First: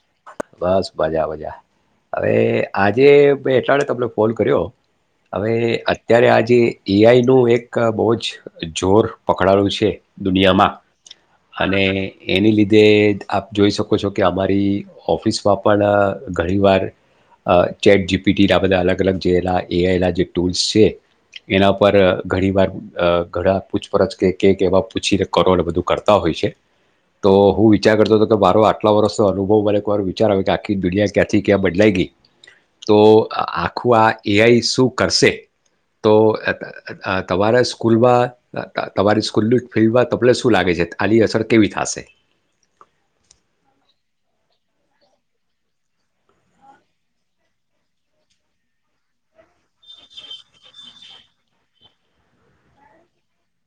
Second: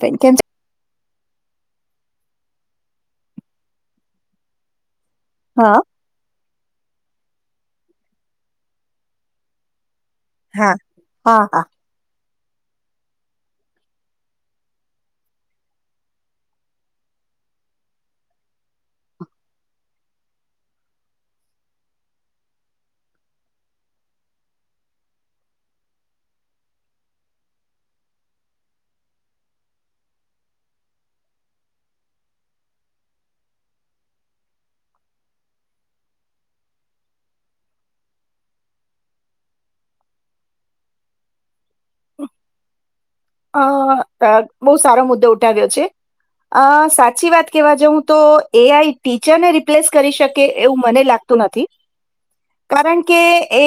બેન કેમ છે? બસ મજા મજા. હવે આજે એટલા તમને ફોન કર્યો. હવે હા અત્યારે આજે જે ઈ આઈ નું એક બહુ જ જોર પકડાયાયું છે. દુનિયામાં, હા હા હા અને એની લીધે આપ જોઈ શકો છો કે અમારી ઓફિસમાં પણ ઘણીવાર ચેટ જી પી ટી બા અલગ અલગ જેલા એ આઈલા જે ટૂલ્સ છે એના પર ઘણી વાર ઘણા પૂછપરછ કે કેક એવા પૂછી કરોડ બધું કરતા હોય છે, તો હું વિચાર કરતો હતો કે મારો આટલા વર્ષનો અનુભવ બને એક વાર વિચાર આવે કે આખી દુનિયા ક્યાંથી ક્યાં બદલાઈ ગઈ, તો આખું આ એ આઈ શું કરશે, તો તમારા સ્કૂલમાં તમારી સ્કૂલમાં ફિલ્ડમાં તને શું લાગે છે આ અસર કેવી થશે. અ બહુ સારો મુદ્દો ઉઠાવ્યો છે, અ સાચી વાત કહેવા જાઉું તો એ આઈ ટીચરને રિપ્લેસ કરી શકે એવું મને લાગતું નથી, કારણ કે એ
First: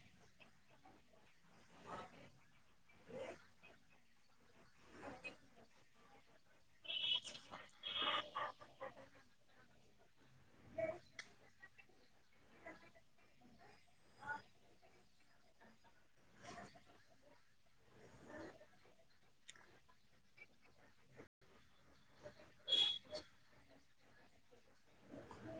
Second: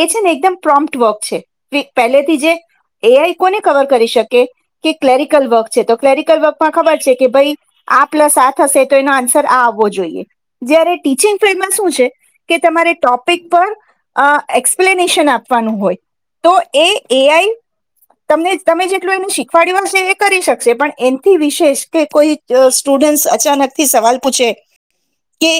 એ છે ને એકદમ પ્રોમ્પ્ટ વર્ક છે, પહેલેથી જે એ આઈ કોને કવર કરી શકે, કે ક્લેરિકલ વર્ક છે તો ક્લેરિકલ વર્કમાં ખબર છે કે ભાઈ આ પ્લસ આ થશે તો એનો આન્સર આ આવવો જોઈએ, જયારે ટીચિંગ ફિલ્ડમાં શું છે, કે તમારે ટોપિક પર એક્સપ્લેનેશન આપવાનું હોય, તો એ એ આઈ ત તમે જેટલું એને શીખવાડ્યું હશે, એ કરી શકશે પણ એથી વિશેષ કે કોઈ સ્ટુડન્ટ અચાનકથી સવાલ પૂછે કે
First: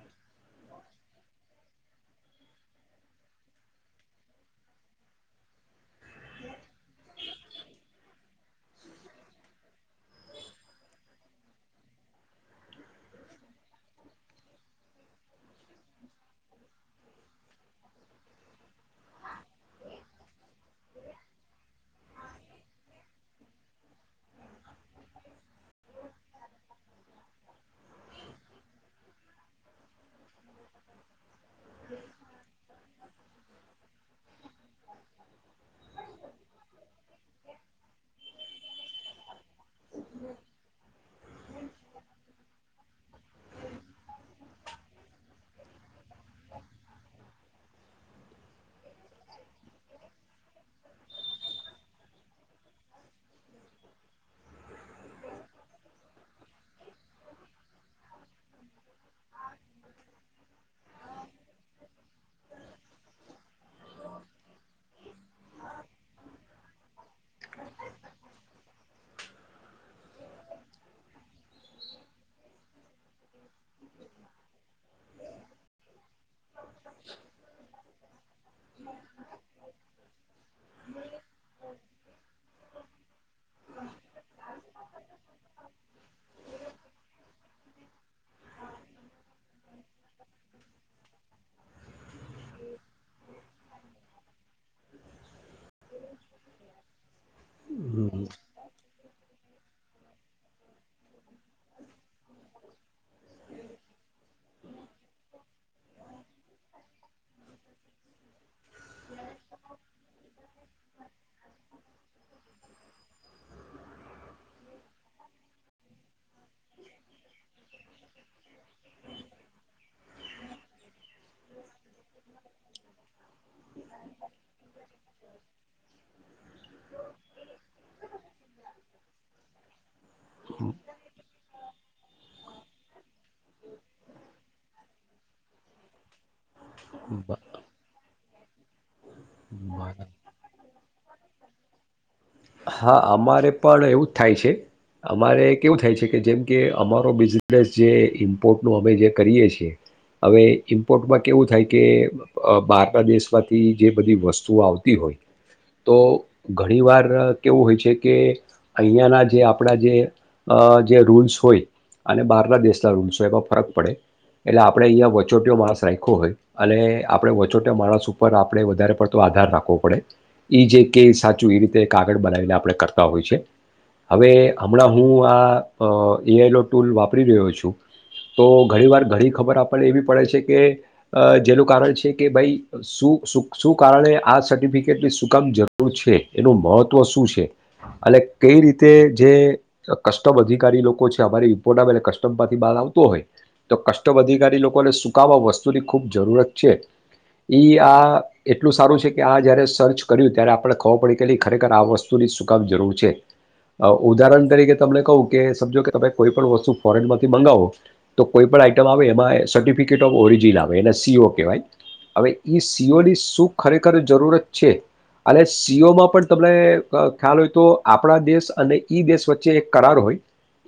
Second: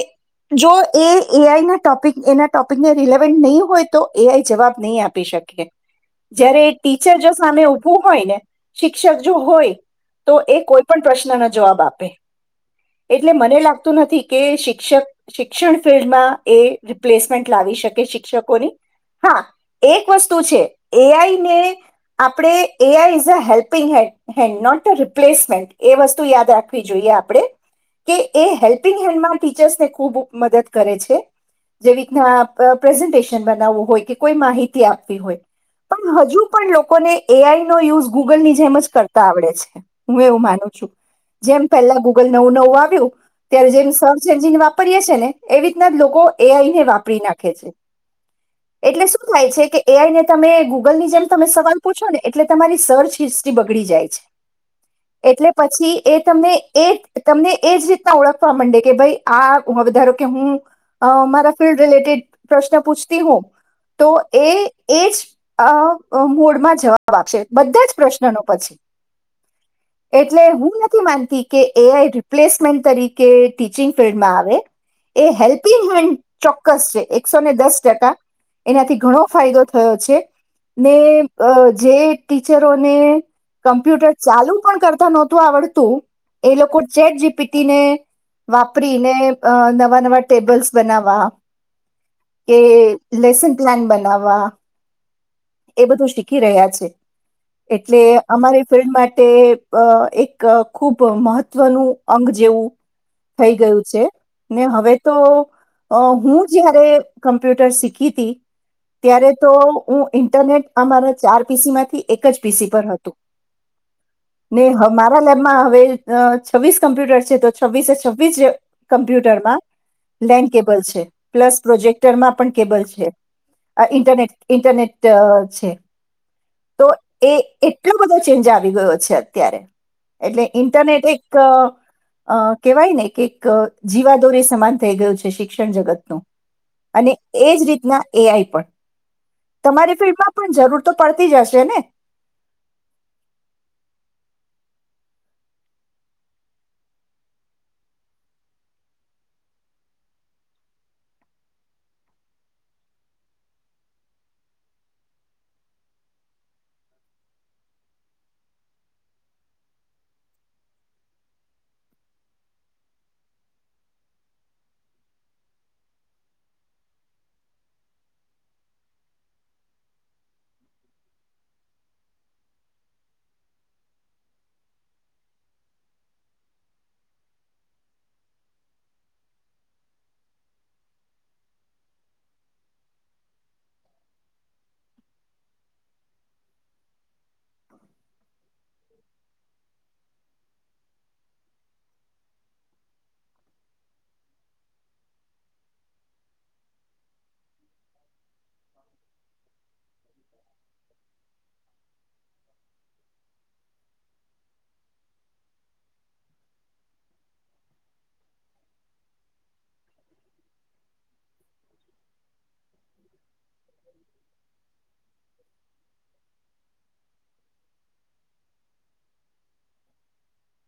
જો એ એઆઈના ટોપિક એના ટોપિકને રિલેવન્ટ નહી હોય તો એઆઈ જવાબ નહી આપી શકે, જ્યારે ટીચર જો સામે ઉઊભું હોય ને શિક્ષક જો હોય તો એ કોઈ પણ પ્રશ્નનો જવાબ આપે એટલે મને લાગતું નથી કે શિક્ષક શિક્ષણ ફિલ્િલ્ડમાં એ રિપ્લેસમેન્ટ લાવી શકે શિક્ષકોની હા એક વસ્તુ છે, એઆઈને આપણે એ આ is a helping hand not a replacement એ વસ્તુ યાદ રાખવી જોઈએ, આપણે કે એ હેલ્પિંગ હેન્ડમાં ટીચર્સને ખૂબ મદદ કરે છે, જેવી રીતના પ્રેઝન્ટેશન બનાવવું હોય કે કોઈ માહિતી આપવી હોય પણ હજુ પણ લોકોને એઆઈ નો યુઝ ગૂગલ ની જેમ જ કરતા આવડે છે, હું એવું માનું છું, જેમ પહેલા ગૂગલ નવું નવું આવ્યું ત્યારે જેમ સર્ચ એન્જિન વાપરીએ છે, ને એવી રીતના લોકો એઆઈને વાપરી નાખે છે, એટલે શું થાય છે કે એઆઈને તમે ગૂગલ ની જેમ તમે સવાલ પૂછો ને એટલે તમારી સર્ચ હિસ્ટ્રી બગડી જાય છે, એટલે પછી એ તમને એ તમને એજ રીતના ઓળખવા માંડે કે ભાઈ આ વધારો કે હું મારા ફિલ્ડ રિલેટેડ પ્રશ્ન પૂછતી હોઉં તો એજ મોડમાં જવાબ આપશે બધા જ પ્રશ્નનો પછી એટલે હું નથી માનતી કે એઆઈ રિપ્લેસમેન્ટ તરીકે ટીચિંગ ફિલ્ડમાં આવે એ હેલ્પિંગ હ ચોક્કસ છે, એકસો ને દસ જતા એનાથી ઘણો ફાયદો થયો છે, [inaudible] ને જે ટીચરોને કમ્પ્યુટર ચાલુ પણ કરતા નહોતું, આવડતું એ લોકો ચેટ જીપીટીને વાપરીને નવા નવા ટેબલ્સ બનાવવા કે લેસન પ્લાન બનાવવા એ બધું શીખી રહ્યા છે, એટલે હમ, અમારી ફિલ્ડ માટે એક ખૂબ મહત્વનું અંગ જેવું થઈ ગયું છે, ને હવે તો હું જયારે કમ્પ્યુટર શીખી હતી, ત્યારે તો હું ઇન્ટરનેટ અમારા ચાર પીસી માંથી એક જ પીસી પર હતું ને મારા લેબમાં હવે છવ્વીસ કમ્પ્યુટર છે, તો છવ્વીસે છવ્વીસ કમ્પ્યુટરમાં લેન્ડ કેબલ છે, પ્લસ પ્રોજેક્ટરમાં પણ કેબલ છે, આ ઇન્ટરનેટ ઇન્ટરનેટ અ છે તો એ એટલો બધો ચેન્જ આવી ગયો છે, અત્યારે એટલે ઇન્ટરનેટ એક કેહેવાય ને કે એક જીવાદોરે સમાન થઈ ગયું છે, શિક્ષણ જગતનુંું અને બ- એજ રીતના એઆઈ પણ તમારી બરાબર. ફિલ્ડમાં પણ જરૂર તો પડતી જ હશે ને હા અમારે પણ એવું જ થાય છે, અમારે કેવું થાય છે, કે જેમ કે અમારો બિઝનેસ જે ઇમ્પોર્ટનું અમે જે કરીએ છીએ હવે ઇમ્પોર્ટમાં કેવું થાય કે બહારના દેશમાંથી જે બધી વસ્તુઓ આવતી હોય તો ઘણી વાર કેવું હોય છે, કે અહીંયાના જે આપણા જે રૂલ્સ હોય અને બહારના દેશના રૂલ્સ હોય એમાં ફરક પડે એટલે આપણે અહીંયા વચોટયો માણસ રાખ્યો હોય અને આપણે વચોટ માણસ ઉપર આપ આપણે વધારે પડતો આધાર રાખવો પડે એ જે કે સાચું એ રીતે કાગળ બનાવીને આપણે કરતા હોય છે, હવે હમણાં હું આ એઆઈનો ટૂલ વાપરી રહ્યો છું, તો ઘણી વાર ઘણી ખબર આપણને એવી પડે છે, કે જેનું કારણ છે, કે ભાઈ શું શ શું કારણે આ સર્ટિફિકેટની સુકામ જરૂર છે એનું મહત્ત્વ શું છે, અને કઈ રીતે જે કસ્ટમ અધિકારી લોકો છે, અમારી ઇમ્પોર્ટ આવેટલે કસ્ટમ પરથી બહાર આવતો હોય તો કસ્ટમ અધિકારી લોકોને સુકામ આ વસ્તુની ખૂબ જરૂરત છે, ઈ આ એટલું સારું છે, કે આ જ્યારે સર્ચ કર્યું ત્યારે આપણે ખબર પડી કેટલી ખરેખર આ વસ્તુની સુૂકામ જરૂર છે, ઉદાહરણ તરીકે તમને કહું કે સમજો કે તમે કોઈપણ વસ્તુ ફોરેનમાંથી મંગાવો તો કોઈ પણણ આઈટમ આવે એમાં સર્ટિફિકેટ ઓફ ઓરિજિન આવે એને સીઓ કહેવાય હવે એ સીઓની શું ખરેખર જરૂરત છે, અને સીઓમાં પણ તમને ખ્યાલ હોય તો આપણા દેશ અને ઈ દેશ વચ્ચે એક કરાર હોય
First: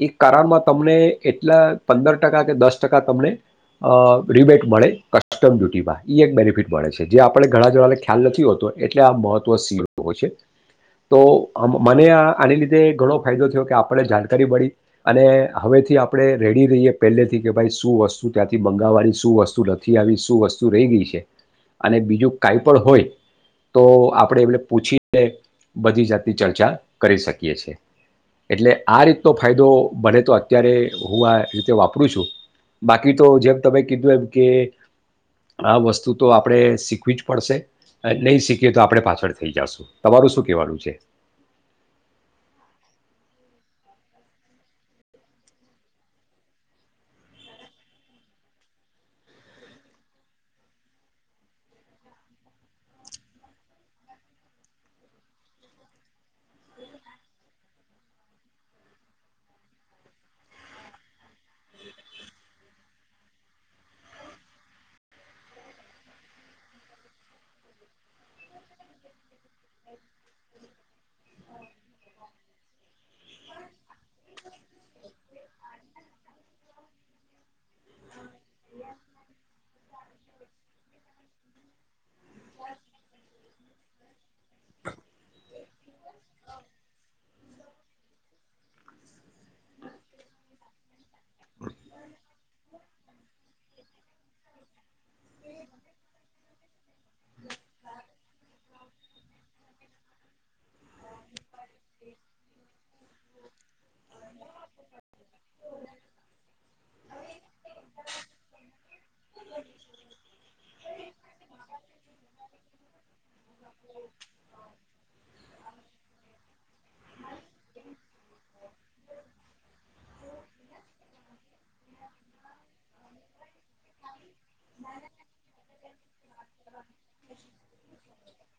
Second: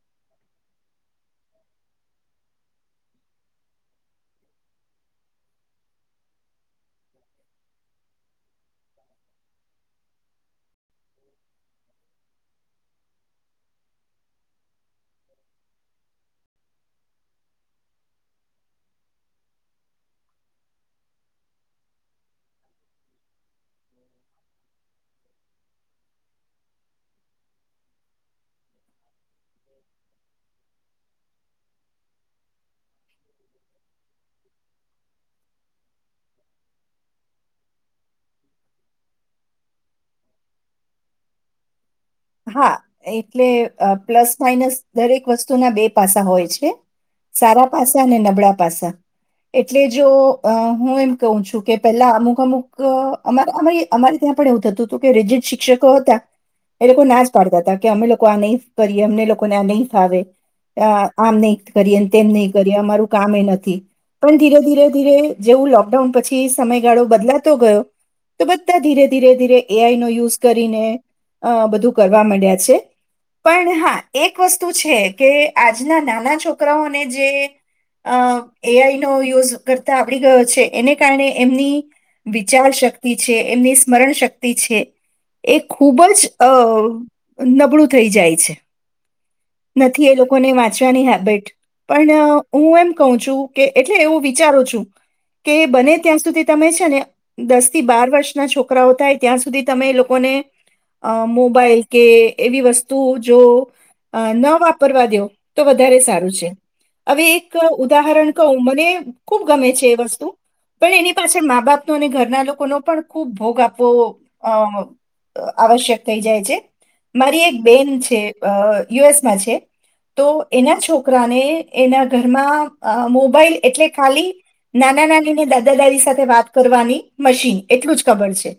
એ કરારમાં તમને એટલા પંદર ટકા કે દસ ટકા તમને રિબેટ મળે કસ્ટમ ડ્યુટીમાં એ એક બેનિફિટ મળે છે, જે આપ આપણે ઘણા જોડાને ખ્યાલ નથી હોતો એટલે આ મહત્ત્વ સીળો હોય છે, તો મને આની લીધે ઘણો ફાયદો થયો કે આપણને જાણકારી મળી અને હવેથી આપણે રેડી રહીએ પહેલેથી કે ભાઈ શું વસ્તુ ત્યાંથી મંગાવવાની શું વસ્તુ નથી આવી શું વસ્તુ રહી ગઈ છે, અને બીજું કઈ પણ હોય તો આપણે એમને પૂછીને બધી જાતની ચર્ચા કરી શકીએ છે, એટલે આ રીતનો ફાયદો ભને તો અત્યારે હું આ રીતે વાપરું છું, બાકી તો જેમ તમે કીધું એમ કે આ વસ્તુ તો આપણે શીખવી જ પડશે નહીં શીખએ તો આપણે પાછળ થઈ જશું, તમારું શું કહેવાનું છે? હા એટલે પ્લસ માઇનસ દરેક વસ્તુના બે પાસા હોય છે, સારા પાસા અને નબળા પાસા એટલે જો હું એમ કહું છું, કે પેલા અમુક અમુક અરી અમારી ત્યાં પણ એવું થતું હતું કે રિજિટ શિક્ષકો હતા એ લોકો નાશ પાડતા હતા કે અમે લોકો આ નહીં કરીએ, અમને લોકોને આ નહીં ફાવે આમ નહીં કરીએ તેમ નહી કરીએ અમારું કામ એ નથી પણ ધીરે ધીરે ધીરે જેવું લોકડાઉન પછી સમયગાળો બદલાતો ગયો તો બધા ધીરે ધીરે ધીરે એઆઈ નો યુઝ કરીને અ બધું કરવા માંડ્યા છે, પણ હા એક વસ્તુ છે કે આજના નાના છોકરાઓને જે અ એઆઈ નો યુઝ કરતા આવડી ગયો છે, એને કારણે એમની વિચાર શક્તિ છે, એમની સ્મરણ શક્તિ છે એ ખૂબ જ અ નબળું થઈ જાય છે, નથી એ લોકોને વાંચવાની હેબિટ પણ હું એમ કહું છું, કે એટલે એવું વિચારું છું કે બને ત્યાં સુધી તમે છે, ને દસ થી બાર વર્ષના છોકરાઓ થાય ત્યાં સુધી તમે એ લોકોને અ મોબાઈલ કે એવી વસ્તુ જો ન વાપરવા દો તો વધારે સારું છે, હવે એક ઉદાહરણ કહું મને ખૂબ ગમે છે, એ વસ્તુ પણ એની પાછળ મા બાપનો અને ઘરના લોકોનો પણ ખૂબ ભોગ આપવો અ આવશ્યક થઈ જાય છે, મારી એક બેન છે યુએસમાં છે, તો એના છોકરાને એના ઘરમાં મોબાઈલ એટલે ખાલી નાના નાનીને દાદા દાદી સાથે વાત કરવાની મશીન એટલું જ ખબર છે,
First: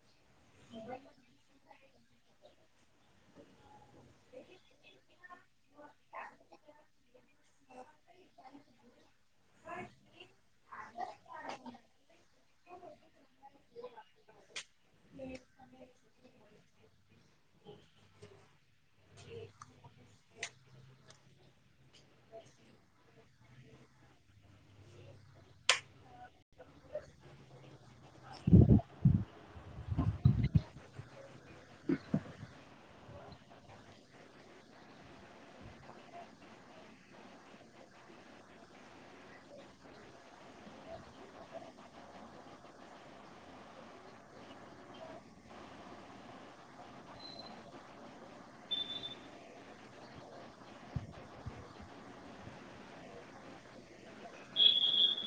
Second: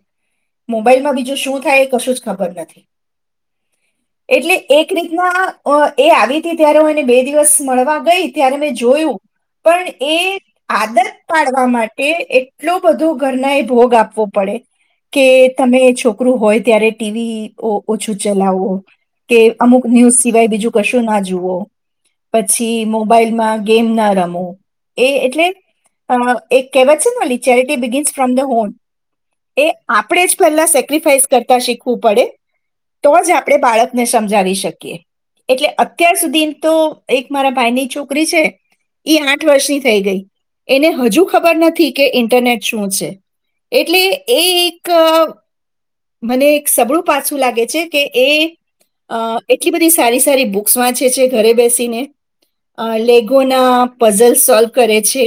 મોબાઈલમાં બીજું શું થાય ખબર નથી, એટલે એક રીતના એ આવી હતી ત્યારે હું એને બે દિવસ મળવા ગઈ ત્યારે મેં જોયું પણ એ આદત પાડવા માટે એટલો બધો ઘરના એ ભોગ આપવો પડે કે તમે છોકરું હોય ત્યારે ટીવી ઓછું ચલાવો કે અમુક ન્યૂઝ સિવાય બીજું કશું ના જુવો પછી મોબાઈલમાં ગેમ ના રમો એ એટલે કહેવત છેને charity begins from the home એ આપણે જ પહેલા સેકફાઈસ કરતા શીખવું પડે તો જ આપણે બાળકને સમજાવી શકીએ એટલે અત્યાર સુધી તો એક મારા ભાઈની છોકરી છે એ આઠ વર્ષની થઈ ગઈ એને હજુ ખબર નથી કે ઇન્ટરનેટ શું છે એટલે એ એક મને એક સબળું પાછું લાગે છે કે એ એટલી બધી સારી સારી બુક્સ વાંચે છે ઘરે બેસીને લેગોના પઝલ સોલ્વ કરે છે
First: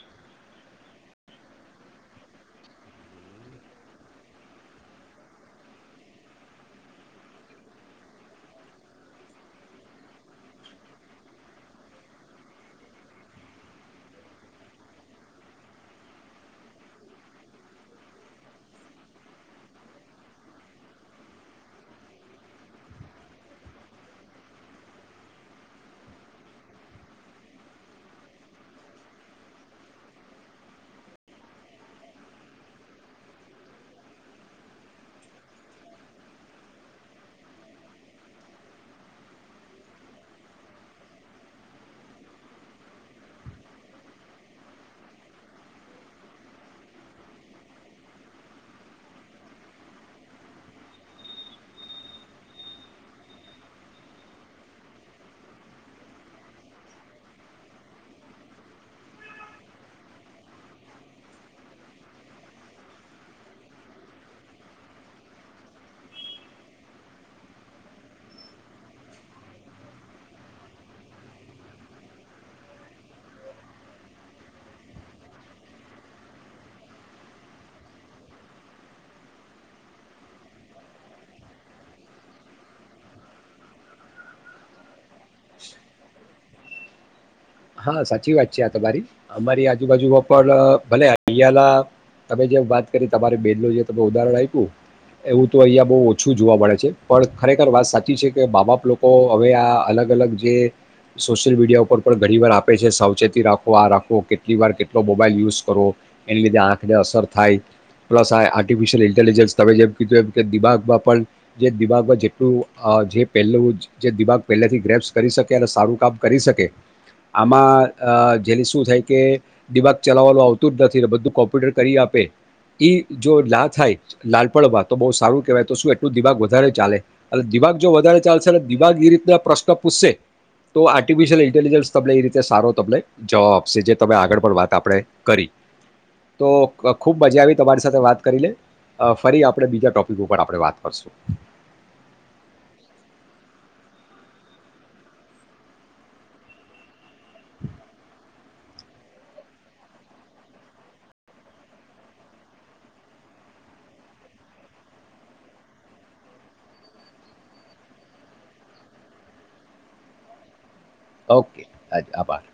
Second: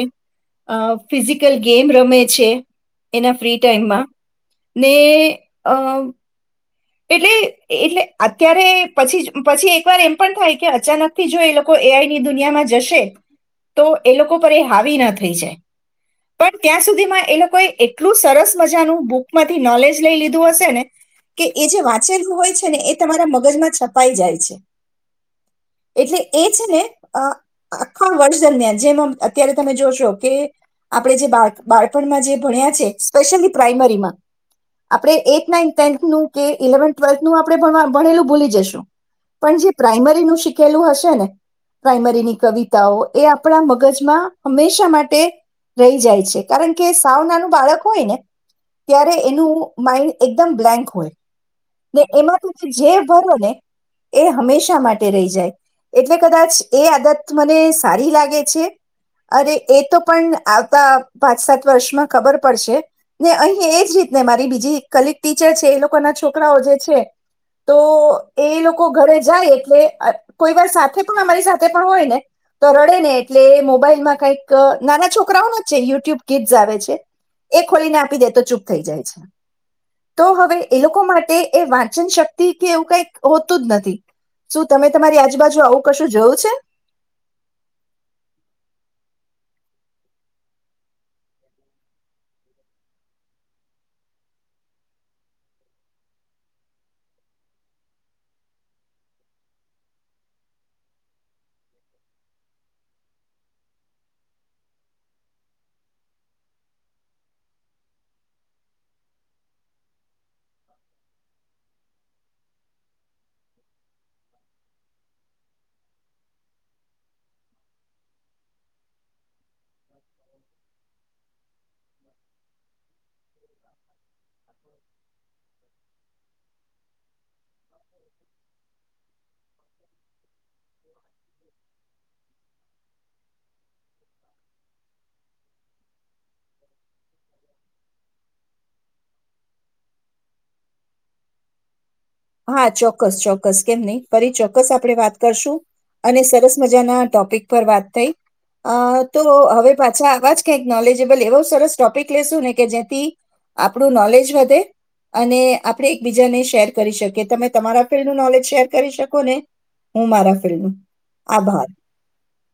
ફિઝિકલ ગેમ રમે છે એના ફ્રી ટાઈમમાં ને [inaudible] એટલે એટલે અત્યારે પછી પછી એક વાર એમ પણ થાય કે અચાનકથી જો એ લોકો એઆઈની દુનિયામાં જશે તો એ લોકો પર એ હાવી ના થઈ જાય પણ ત્યાં સુધીમાં એ લોકોએ એટલું સરસ મજાનું બુકમાંથી નોલેજ લઈ લીધું હશે ને કે એ જે વાંચેલું હોય છે ને એ તમારા મગજમાં છપાઈ જાય છે એટલે એ છે ને આખા વર્ષ દરમિયાન જેમ અત્યારે તમે જોશો કે આપણે જે બા બાળપણમાં જે ભણ્યા છે સ્પેશયલી પ્રાઈમરીમાં આપણે એથ નાથ ટેન્થનું કે ઇલેવન ટ્વેલ્થનુંું આપણે ભણેલું ભૂલી જશું પણ જે પ્રાઇમરીનું શીખેલું હશે ને પ્રાઇમરીની કવિતાઓ એ આપણા મગજમાં હંમેશા માટે રહી જાય છે કારણ કે સાવ નાનું બાળક હોય ને ત્યારે એનું માઈન્ડ એકદમ બ્લેન્ક હોય ને એમાં તો જે ભરો ને એ હંમેશા માટે રહી જાય એટલે કદાચ એ આદત મને સારી લાગે છે અનેરે એ તો પણ આવતા પાંચ સાત વર્ષમાં ખબર પડશે ને અહીં એ જ રીતને મારી બીજી કલિક ટીચર છે એ લોકોના છોકરાઓ જે છે તો એ લોકો ઘરે જાય એટલે કોઈ વાર સાથે પણ અમારી સાથે પણ હોય ને તો રડે ને એટલે મોબાઈલમાં કઈક નાના છોકરાઓ જ છે યુટ્યુબ કીટસ આવે છે એ ખોલીને આપી દે તો ચૂપ થઈ જાય છે તો હવે એ લોકો માટે એ વાંચન શક્તિ કે એવું કઈ હોતું જ નથી શું તમે તમારી આજુ બાજુ આવું કશું જોયું છે હા સાચી વાત છે આ તમારી અમારી આજુબાજુમાં પણ ભલે અહં ના તમે જે વાત કરી તમારે બેન ન જે ત ઉદાહરણ આપ્યું એવું તો અહિયાં બહ ઓછું જોવા મળે છે પણ ખરેખર વાત સાચી છે કે મા બાપ લોકો હવે આ અલગ અલગ જે સોશિયલ મીડિયા ઉપર પણ ઘણી વાર આપે છે સાવચેતી રાખો આ રાખો કેટલી વાર કેટલો મોબાઈલ યુઝ કરો એની લીધે આંખને અસર થાય પ્લસ આ આર્ટિફિશિયલ ઇન્ટેલિજન્સ તમે જેમ કીધું એમ કે દિમાગમાં પણ જે દિમાગમાં જેટલું જે પહેલું જે દિમાગ પહેલાથી ગ્રેપ્સ કરી શકે અને સારું કામ કરી શકે આમાં જેલી શું થાય કે દિમાાગ ચલાવવાનું આવતું જ નથી બધું કોમ્પ્યુટર કરી આપે એ જો લા થાય લાલ પડવા તો બહુ સારું કેહેવાય તો શું તો દિભાગ વધારે ચાલે અને દિભાગ જો વધારે ચાલશે અને દિવાાગ એ રીતના પ્રશ્ન પૂછશે તો આર્ટિફિશિયલ ઇન્ટેલિજન્સ તમને એ રીતે સારો તમને જવાબ આપશે જે તમે આગળ પણ વાત આપણે કરી તો ખૂબ મજા આવી તમારી સાથે વાત કરી લે ફરી આપણે બીજા ટોપિક ઉપર આપણે વાત કરશું હા ચોક્કસ ચોક્કસ કેમ નહી ફરી ચોક્કસ આપણે વાત કરશું અને સરસ મજાના ટોપિક પર વાત થઈ અ તો હવે પાછા આવા જ કંક નોલેજેબલ એવો સરસ ટોપિક લેશું ને કે જેથી આપણું નોલેજ વધે અને આપણે એકબીજાને શેર કરી શકે તમે તમારા ફિલ્ડ ન નોલેજ શેર કરી શકો ને હું મારા ફિલ્ડ નું ઓકે આભાર